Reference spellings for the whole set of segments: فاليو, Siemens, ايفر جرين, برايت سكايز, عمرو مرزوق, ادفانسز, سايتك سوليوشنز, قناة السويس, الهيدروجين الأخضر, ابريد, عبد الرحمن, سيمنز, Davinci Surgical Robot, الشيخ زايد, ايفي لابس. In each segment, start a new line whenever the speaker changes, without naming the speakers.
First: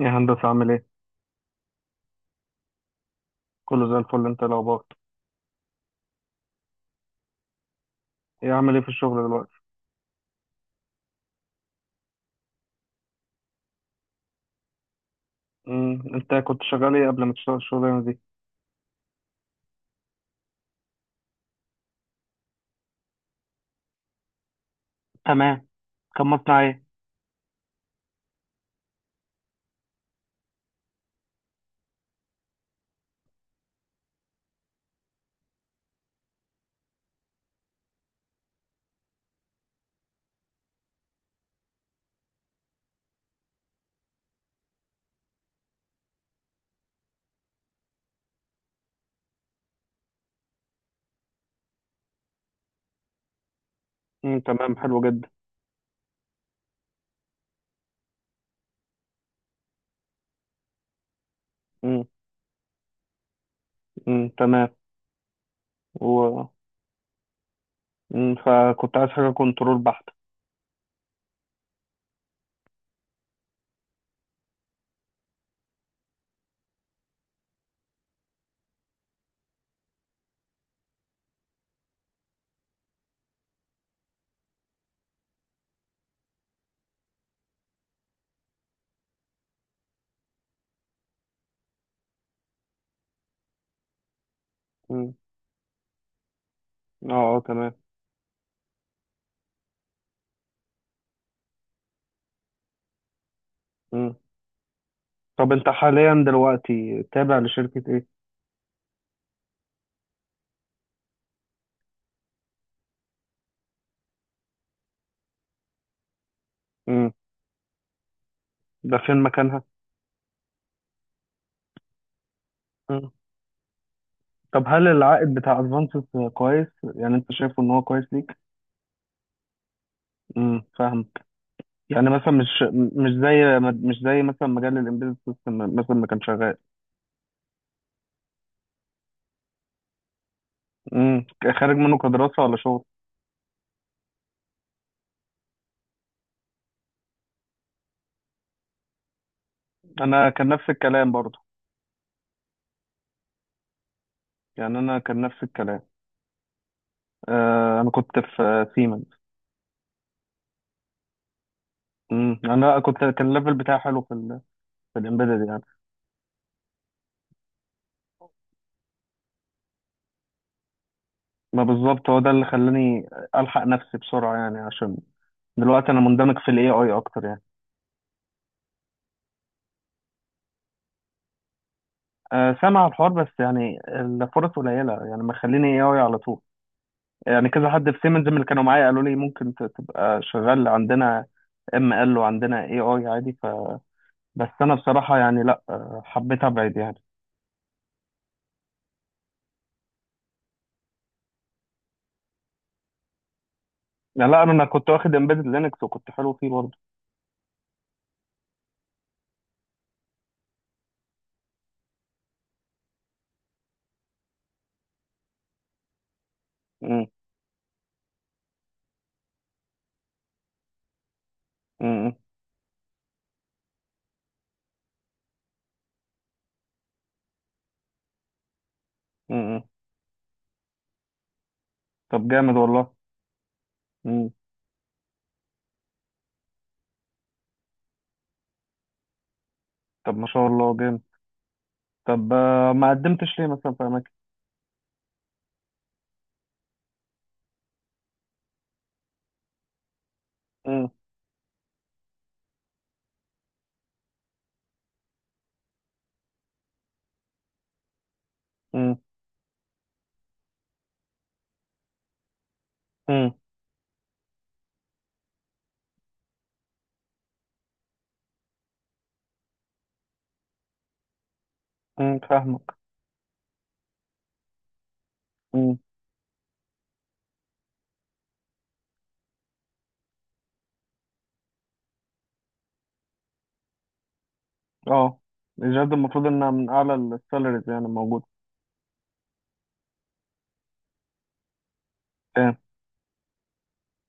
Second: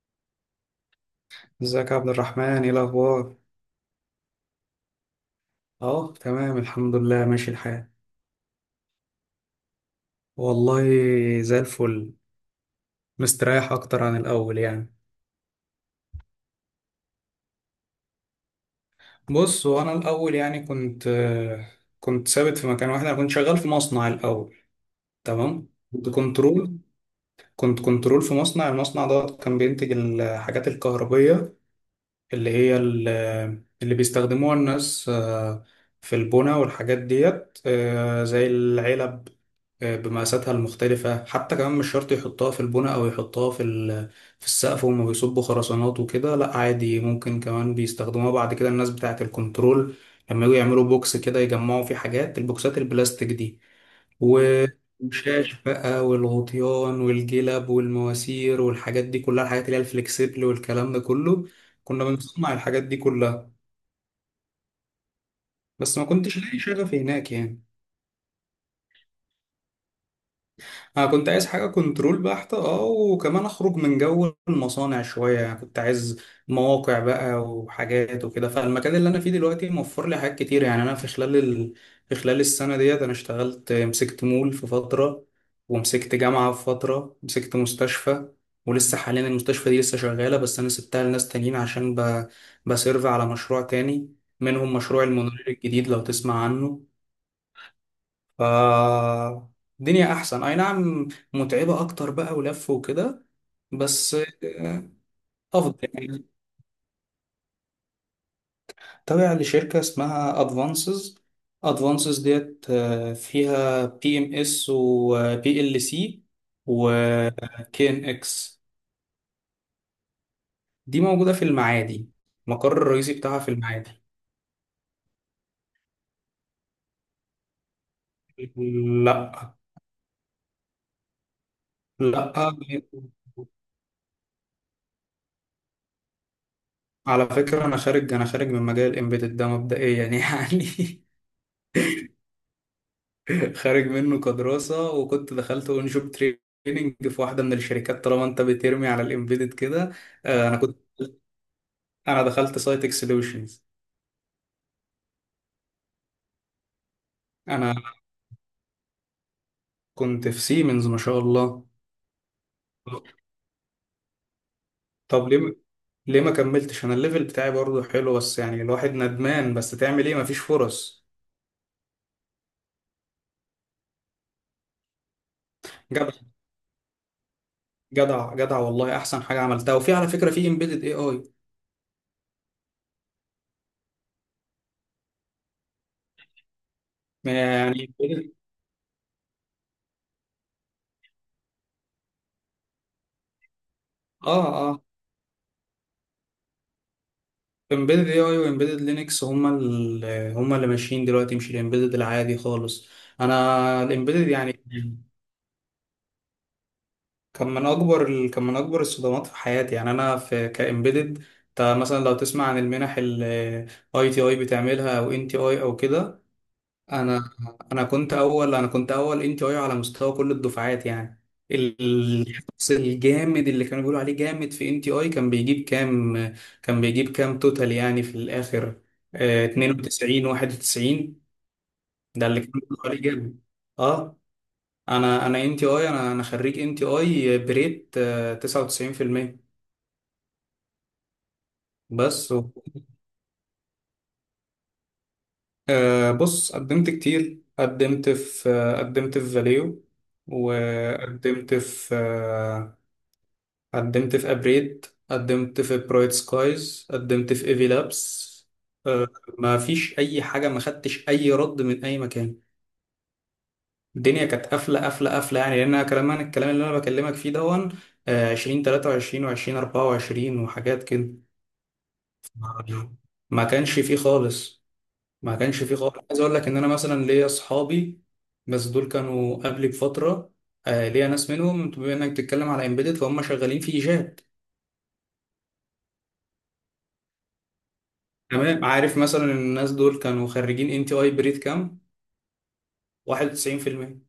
يا هندسة عامل ايه؟
ازيك يا عبد الرحمن؟ ايه الاخبار؟
كله زي الفل، انت إيه الاخبار؟
اه، تمام، الحمد لله، ماشي الحال.
ايه عامل ايه في الشغل دلوقتي؟
والله زي الفل. مستريح اكتر عن الاول يعني.
انت كنت شغال ايه قبل ما تشتغل الشغلانة دي؟
بص، وانا الاول يعني كنت ثابت في مكان واحد. انا كنت شغال في مصنع الاول.
تمام.
تمام، كنت
كان مصنع
كنترول.
ايه؟
كنت كنترول في مصنع. المصنع ده كان بينتج الحاجات الكهربية اللي هي ال- اللي بيستخدموها الناس، في البنا والحاجات ديت، زي العلب، بمقاساتها المختلفة. حتى كمان مش شرط يحطها في البناء أو يحطها في في السقف وهم بيصبوا خرسانات وكده. لأ، عادي، ممكن كمان بيستخدموها بعد كده الناس بتاعة الكنترول، لما يجوا يعملوا بوكس كده يجمعوا فيه حاجات. البوكسات البلاستيك دي
امم،
والشاش
تمام، حلو جدا.
بقى والغطيان والجلب والمواسير والحاجات دي كلها، الحاجات اللي هي الفلكسبل والكلام ده كله،
امم.
كنا بنصنع الحاجات دي كلها.
امم، تمام.
بس ما كنتش
و
لاقي شغف هناك يعني.
فكنت عايز حاجة كنترول بحت.
انا كنت عايز حاجه كنترول بحته، اه، وكمان اخرج من جو المصانع شويه يعني. كنت عايز مواقع بقى وحاجات وكده، فالمكان اللي انا فيه دلوقتي موفر لي حاجات كتير يعني. انا في خلال السنه ديت انا اشتغلت، مسكت مول في فتره، ومسكت جامعه في فتره، مسكت مستشفى. ولسه حاليا المستشفى دي لسه شغاله، بس انا سبتها لناس تانيين عشان بسيرف على مشروع تاني، منهم مشروع
امم.
المونوريل الجديد لو تسمع عنه.
اه، اه، تمام.
ف الدنيا احسن، اي نعم، متعبة اكتر بقى ولف وكده، بس
امم.
آه،
طب انت
افضل
حاليا
يعني.
دلوقتي تابع لشركة ايه؟
تابع لشركة اسمها ادفانسز. ادفانسز ديت فيها بي ام اس وبي ال سي
امم.
وكي ان اكس.
ده فين مكانها؟
دي موجودة في المعادي. المقر
امم.
الرئيسي بتاعها في المعادي.
طب هل العائد بتاع ادفانسز كويس؟ يعني انت شايفه ان هو كويس ليك؟
لا،
امم، فاهم. يعني مثلا
لا.
مش زي، مش زي مثلا مجال الامبيدد سيستم مثلا ما كان شغال.
على فكرة انا خارج من مجال الامبيدد ده مبدئيا يعني.
امم. خارج منه كدراسه ولا شغل؟
خارج منه كدراسة، وكنت دخلت اون شوب تريننج في واحدة من الشركات طالما انت بترمي على الامبيدد كده.
انا كان
آه، انا
نفس
كنت
الكلام برضو.
انا دخلت سايتك سوليوشنز.
يعني انا كان نفس الكلام.
انا
انا كنت في سيمنز.
كنت في سيمنز، ما شاء الله.
انا كنت كان الليفل بتاعي حلو في في
طب
الامبيدد
ليه
يعني.
ليه ما كملتش؟ انا الليفل بتاعي برضه حلو، بس يعني الواحد ندمان، بس تعمل ايه، مفيش فرص.
ما بالظبط هو ده اللي خلاني الحق نفسي بسرعه يعني، عشان دلوقتي انا
جدع،
مندمج في الاي اي اكتر يعني.
جدع، جدع، والله احسن حاجة عملتها. وفي على فكرة في امبيدد اي اي
سامع الحوار، بس يعني الفرص قليله يعني، ما خليني اي اي على طول. يعني كذا
يعني.
حد في سيمنز من اللي كانوا معايا قالوا لي ممكن تبقى شغال عندنا، اما قال له عندنا اي اي عادي.
اه،
فبس انا
اه،
بصراحه يعني، لا، حبيت ابعد يعني.
امبيدد اي اي وامبيدد لينكس هما اللي ماشيين دلوقتي، مش الامبيدد العادي خالص. انا
لا،
الامبيدد
لا،
يعني
انا كنت واخد امبيدد لينكس وكنت حلو فيه برضه.
كان من اكبر الصدمات في حياتي يعني. انا في كامبيدد مثلا، لو تسمع عن المنح، الاي تي اي بتعملها او ان تي اي او كده.
مم.
انا انا كنت اول، ان تي اي على مستوى كل الدفعات يعني.
مم.
الشخص الجامد اللي كانوا بيقولوا عليه جامد في ان تي اي كان بيجيب كام؟ كان بيجيب كام توتال يعني في الاخر؟
مم.
92 91. ده
طب
اللي
جامد
كانوا بيقولوا
والله.
عليه جامد، اه.
مم.
انا خريج ان تي اي بريت 99%.
طب ما شاء الله جامد. طب
بس
ما قدمتش ليه مثلا في اماكن؟
بص، قدمت كتير. قدمت في قدمت في فاليو،
مم.
وقدمت في قدمت في ابريد، قدمت في برايت سكايز، قدمت في ايفي لابس.
مم.
أه، ما فيش اي حاجه. ما خدتش اي رد من اي مكان.
مم.
الدنيا كانت قافله، قافله، قافله يعني. لان أنا كلام انا الكلام اللي انا بكلمك فيه دون 2023 و20 24 وحاجات كده.
مم،
ما
فاهمك.
ما كانش فيه خالص. ما كانش فيه
مم.
خالص. عايز اقول لك ان انا مثلا ليا اصحابي، بس دول كانوا قبلي بفتره. ليا ناس منهم، بما انك بتتكلم على امبيدد، فهم شغالين في جات.
اه. الجهاز المفروض انها من اعلى السالاريز يعني موجوده.
تمام، عارف مثلا إن الناس دول كانوا خريجين ان تي اي بريد كام؟
تمام.
91%.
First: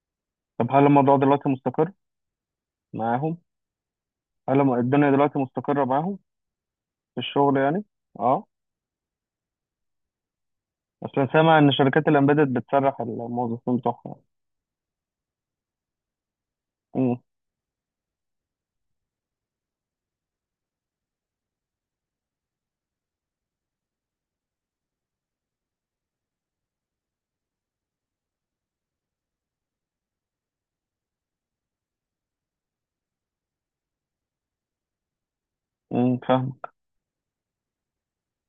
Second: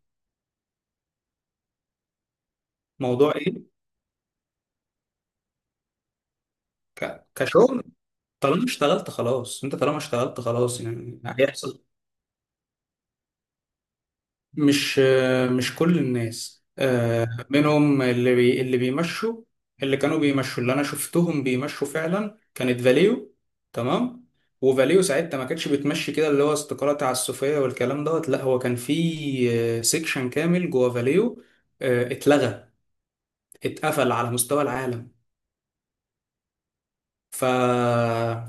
طب هل الموضوع دلوقتي مستقر
موضوع
معاهم؟
ايه؟
هل الدنيا دلوقتي مستقره معاهم؟ في الشغل يعني.
كشغل؟
اه.
طالما اشتغلت خلاص انت، طالما اشتغلت خلاص يعني
أصل سامع إن
هيحصل.
شركات الإمبيدد بتسرح الموظفين بتوعها.
مش مش كل الناس،
أمم.
منهم اللي بيمشوا. اللي كانوا بيمشوا، اللي انا شفتهم بيمشوا فعلا، كانت فاليو. تمام. وفاليو ساعتها ما كانتش بتمشي كده، اللي هو استقالة تعسفية والكلام دوت. لا، هو كان في سيكشن كامل جوه فاليو اتلغى، اتقفل على مستوى العالم.
أمم، فاهمك.
ف...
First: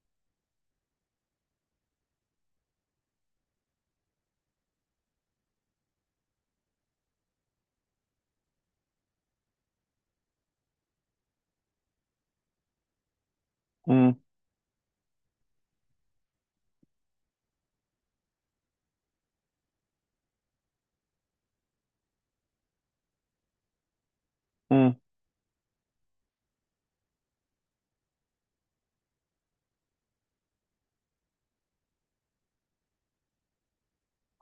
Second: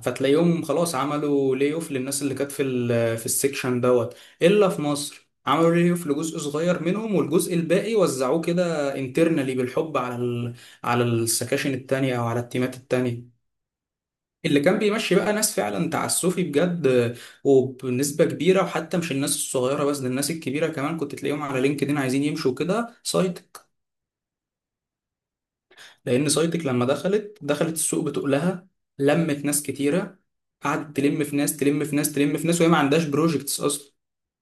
فتلاقيهم خلاص عملوا لي اوف للناس اللي كانت في في السكشن دوت. الا في مصر عملوا لي اوف لجزء صغير منهم، والجزء الباقي وزعوه كده انترنالي بالحب على على السكاشن التانية او على التيمات التانية.
أمم.
اللي كان بيمشي بقى ناس فعلا تعسفي بجد، وبنسبة كبيرة، وحتى مش الناس الصغيرة بس، ده الناس الكبيرة كمان كنت تلاقيهم على لينكدين عايزين يمشوا كده سايت.
أمم.
لان سايتك لما دخلت السوق بتقلها، لمت ناس كتيره. قعدت تلم في ناس، تلم في ناس، تلم في ناس، وهي ما عندهاش بروجكتس اصلا.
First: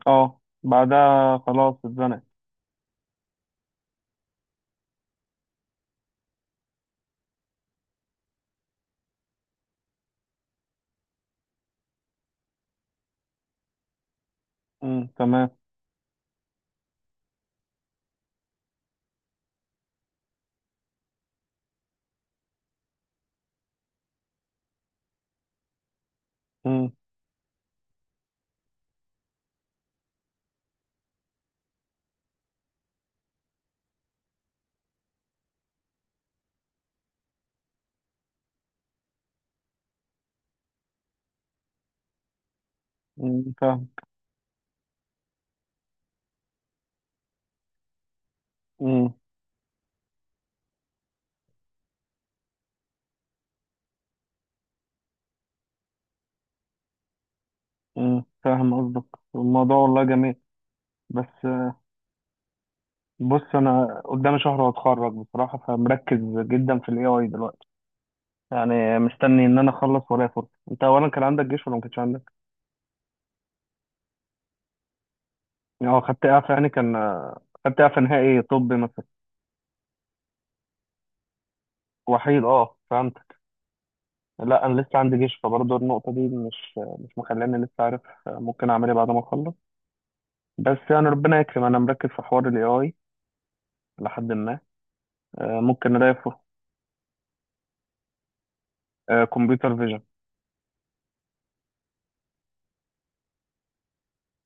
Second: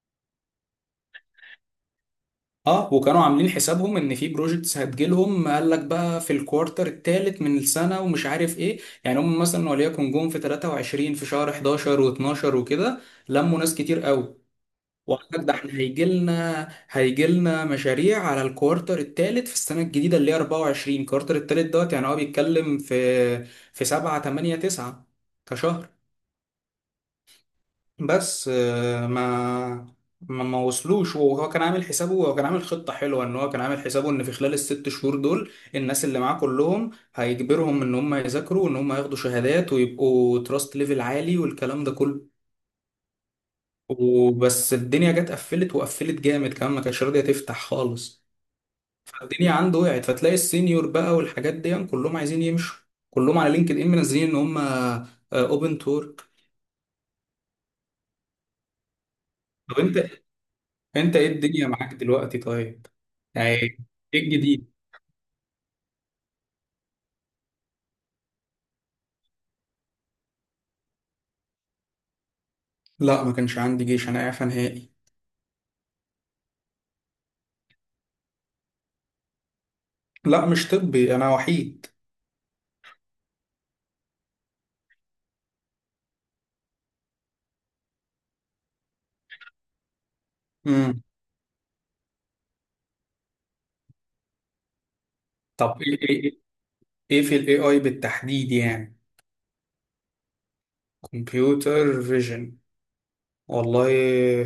أه، بعدها خلاص اتزنقت.
اه، وكانوا عاملين حسابهم ان في بروجكتس هتجيلهم. قال لك بقى في الكوارتر الثالث من السنه ومش عارف ايه يعني. هم مثلا وليكن جم في 23 في شهر 11 و12 وكده، لموا ناس كتير قوي.
أمم،
وعندك،
تمام.
ده احنا هيجي لنا مشاريع على الكوارتر الثالث في السنه الجديده اللي هي 24. الكوارتر الثالث دوت، يعني هو بيتكلم في في 7 8 9 كشهر.
أمم.
بس ما وصلوش. وهو كان عامل حسابه، هو كان عامل خطه حلوه، ان هو كان عامل حسابه ان في خلال الست شهور دول الناس اللي معاه كلهم هيجبرهم ان هم يذاكروا وان هم ياخدوا شهادات ويبقوا تراست ليفل عالي والكلام ده كله.
أمم، فاهم.
وبس الدنيا جت قفلت، وقفلت جامد كمان، ما كانتش راضيه تفتح خالص.
أمم،
الدنيا عنده وقعت، فتلاقي السينيور بقى والحاجات دي كلهم عايزين يمشوا، كلهم على لينكد ان منزلين ان هم اوبن تورك.
أمم، فاهم قصدك. الموضوع
طب انت
والله جميل.
انت ايه
بس
الدنيا معاك دلوقتي طيب؟
بص
يعني
أنا
ايه
قدامي شهر
الجديد؟
وأتخرج بصراحة، فمركز جدا في ال AI دلوقتي. يعني مستني إن أنا أخلص ورايا فرصة. أنت أولا كان عندك جيش ولا ما كانش عندك؟
لا، ما كانش عندي جيش، انا اعفى نهائي.
أه، خدت إعفاء يعني، كان خدت إعفاء نهائي طبي مثلا.
لا، مش طبي، انا وحيد.
وحيد، أه، فهمت. لا، انا لسه عندي جيش، فبرضه النقطه دي مش مخلاني لسه عارف ممكن اعمل ايه بعد ما اخلص. بس
امم
يعني ربنا يكرم، انا مركز في حوار الاي اي لحد ما
طب
ممكن
ايه
الاقي
ايه ايه
فرصه.
إيه في الاي اي بالتحديد يعني؟
كمبيوتر فيجن.
كمبيوتر فيجن. والله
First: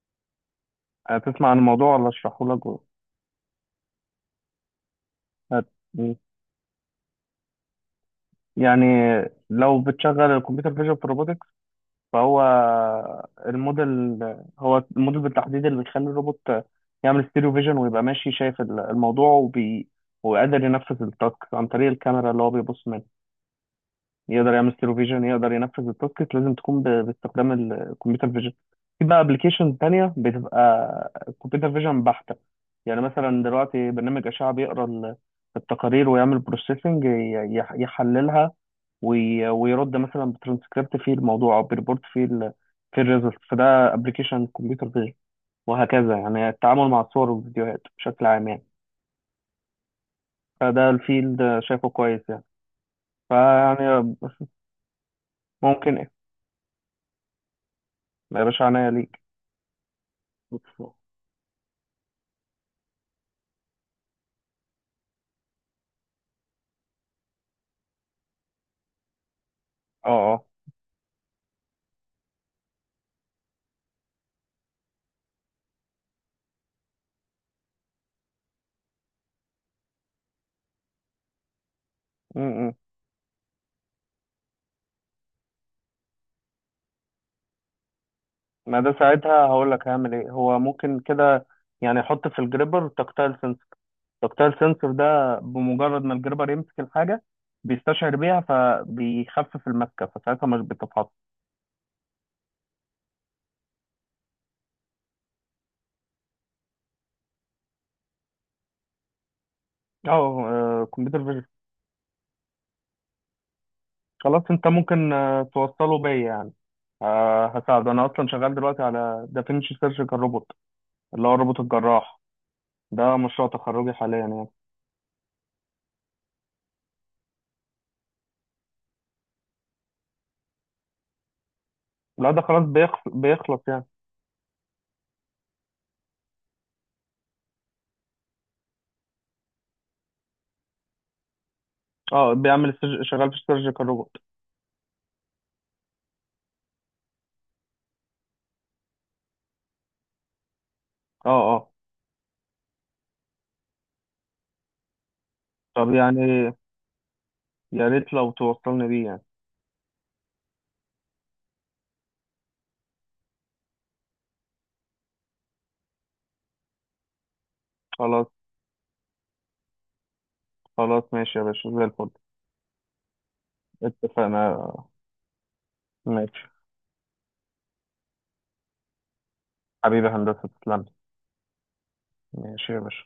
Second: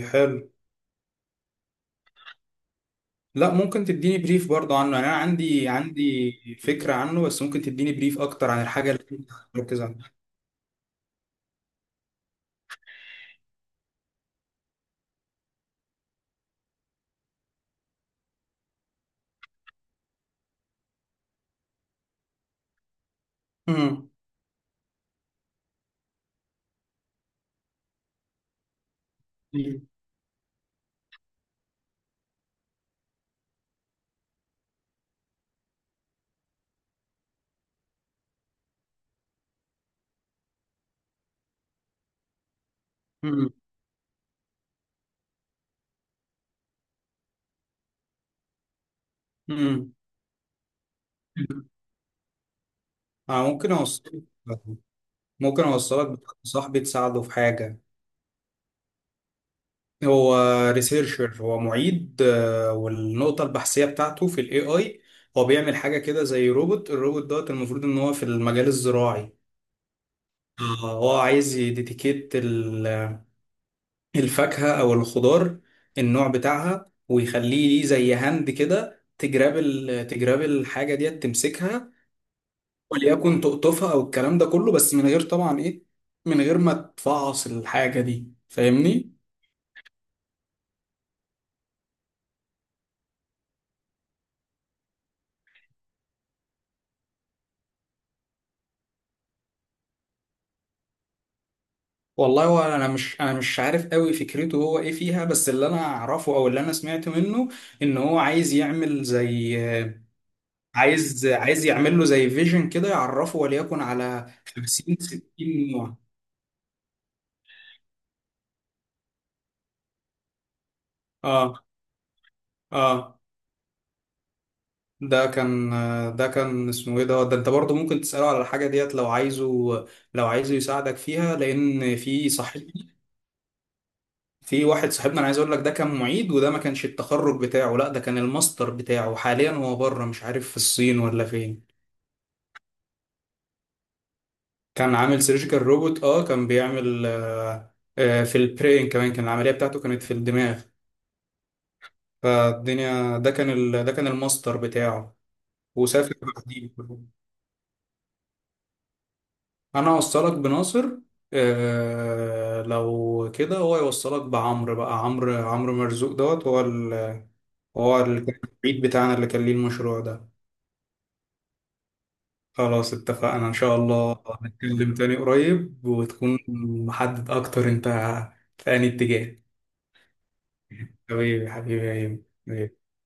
حلو.
هتسمع عن الموضوع ولا اشرحه لك
لا، ممكن تديني بريف برضه عنه يعني. انا عندي
هت-
عندي فكرة عنه، بس ممكن تديني بريف اكتر عن
يعني
الحاجة اللي انت
لو
مركز.
بتشغل الكمبيوتر فيجن في الروبوتكس؟ فهو الموديل هو الموديل بالتحديد اللي بيخلي الروبوت يعمل ستيريو فيجن ويبقى ماشي شايف الموضوع وقادر ينفذ التاسك عن طريق الكاميرا اللي هو بيبص منها.
مم.
يقدر يعمل ستيرو فيجن، يقدر ينفذ التاسكت، لازم تكون باستخدام الكمبيوتر فيجن. في بقى ابلكيشن
مم.
تانية بتبقى كمبيوتر فيجن بحتة. يعني مثلا دلوقتي برنامج أشعة بيقرا التقارير ويعمل بروسيسنج، يحللها، ويرد مثلا بترانسكريبت في الموضوع او بريبورت في الريزلت، فده ابلكيشن كمبيوتر فيجن. وهكذا يعني التعامل مع الصور والفيديوهات بشكل عام يعني.
مم.
فده الفيلد
مم.
شايفه كويس يعني.
آه، ممكن
فيعني.
أوصلك ممكن
ممكن
أوصلك
ايه؟
بحد صاحبي تساعده في حاجة.
يا باشا عناية.
هو
ليك.
ريسيرشر، هو معيد والنقطة البحثية بتاعته في الاي اي. هو بيعمل حاجة كده زي روبوت. الروبوت دوت المفروض ان هو في المجال الزراعي.
اه، اه.
آه، هو عايز يديتيكيت الفاكهة او الخضار، النوع بتاعها، ويخليه ليه زي هاند كده تجراب الحاجة ديت، تمسكها
م- م.
وليكن تقطفها او الكلام ده كله، بس من غير طبعا ايه، من غير ما تفعص الحاجه دي،
ما ده
فاهمني.
ساعتها هقول لك هعمل ايه. هو ممكن كده يعني احط في الجريبر تكتايل سنسور. تكتايل سنسور ده بمجرد ما الجريبر يمسك الحاجه، بيستشعر بيها فبيخفف المسكه، فساعتها مش بتتحط.
والله، هو انا مش عارف قوي فكرته هو ايه فيها، بس اللي انا اعرفه او اللي انا سمعت منه، ان هو عايز يعمل زي
اه، كمبيوتر
عايز
فيجن.
عايز يعمل له زي فيجن كده يعرفه، وليكن على
خلاص، انت
50
ممكن
60 نوع.
توصله بيا يعني. هساعده، انا اصلا شغال دلوقتي على دافينشي سيرجيكال روبوت اللي هو الروبوت
اه،
الجراح. ده
اه،
مشروع تخرجي حاليا يعني.
ده كان ده كان اسمه ايه ده؟ ده انت برضه ممكن تسأله على الحاجة ديت لو عايزه، لو عايزه يساعدك فيها، لان في
لا، ده خلاص
صحيح.
بيخلص يعني.
في واحد صاحبنا، انا عايز اقول لك، ده كان معيد، وده ما كانش التخرج بتاعه، لا ده كان الماستر بتاعه. حاليا هو بره، مش عارف في الصين ولا فين.
اه، بيعمل شغال في السيرجيكال روبوت.
كان عامل سيرجيكال روبوت، اه، كان بيعمل في البرين كمان، كان العملية بتاعته كانت في الدماغ.
اه، اه.
فالدنيا، ده كان الماستر بتاعه،
طب
وسافر
يعني،
بعديه.
يا ريت لو توصلني بيه يعني.
انا اوصلك بناصر، لو كده هو يوصلك بعمرو بقى. عمرو مرزوق دوت، هو هو ال-
خلاص.
المعيد بتاعنا اللي كان ليه المشروع ده.
خلاص، ماشي يا باشا، زي الفل.
خلاص، اتفقنا إن شاء الله
اتفقنا.
هنتكلم تاني قريب وتكون
ماشي.
محدد أكتر أنت في أي اتجاه.
حبيبي هندسة، تسلم.
حبيبي، حبيبي يا
ماشي يا
هيم.
باشا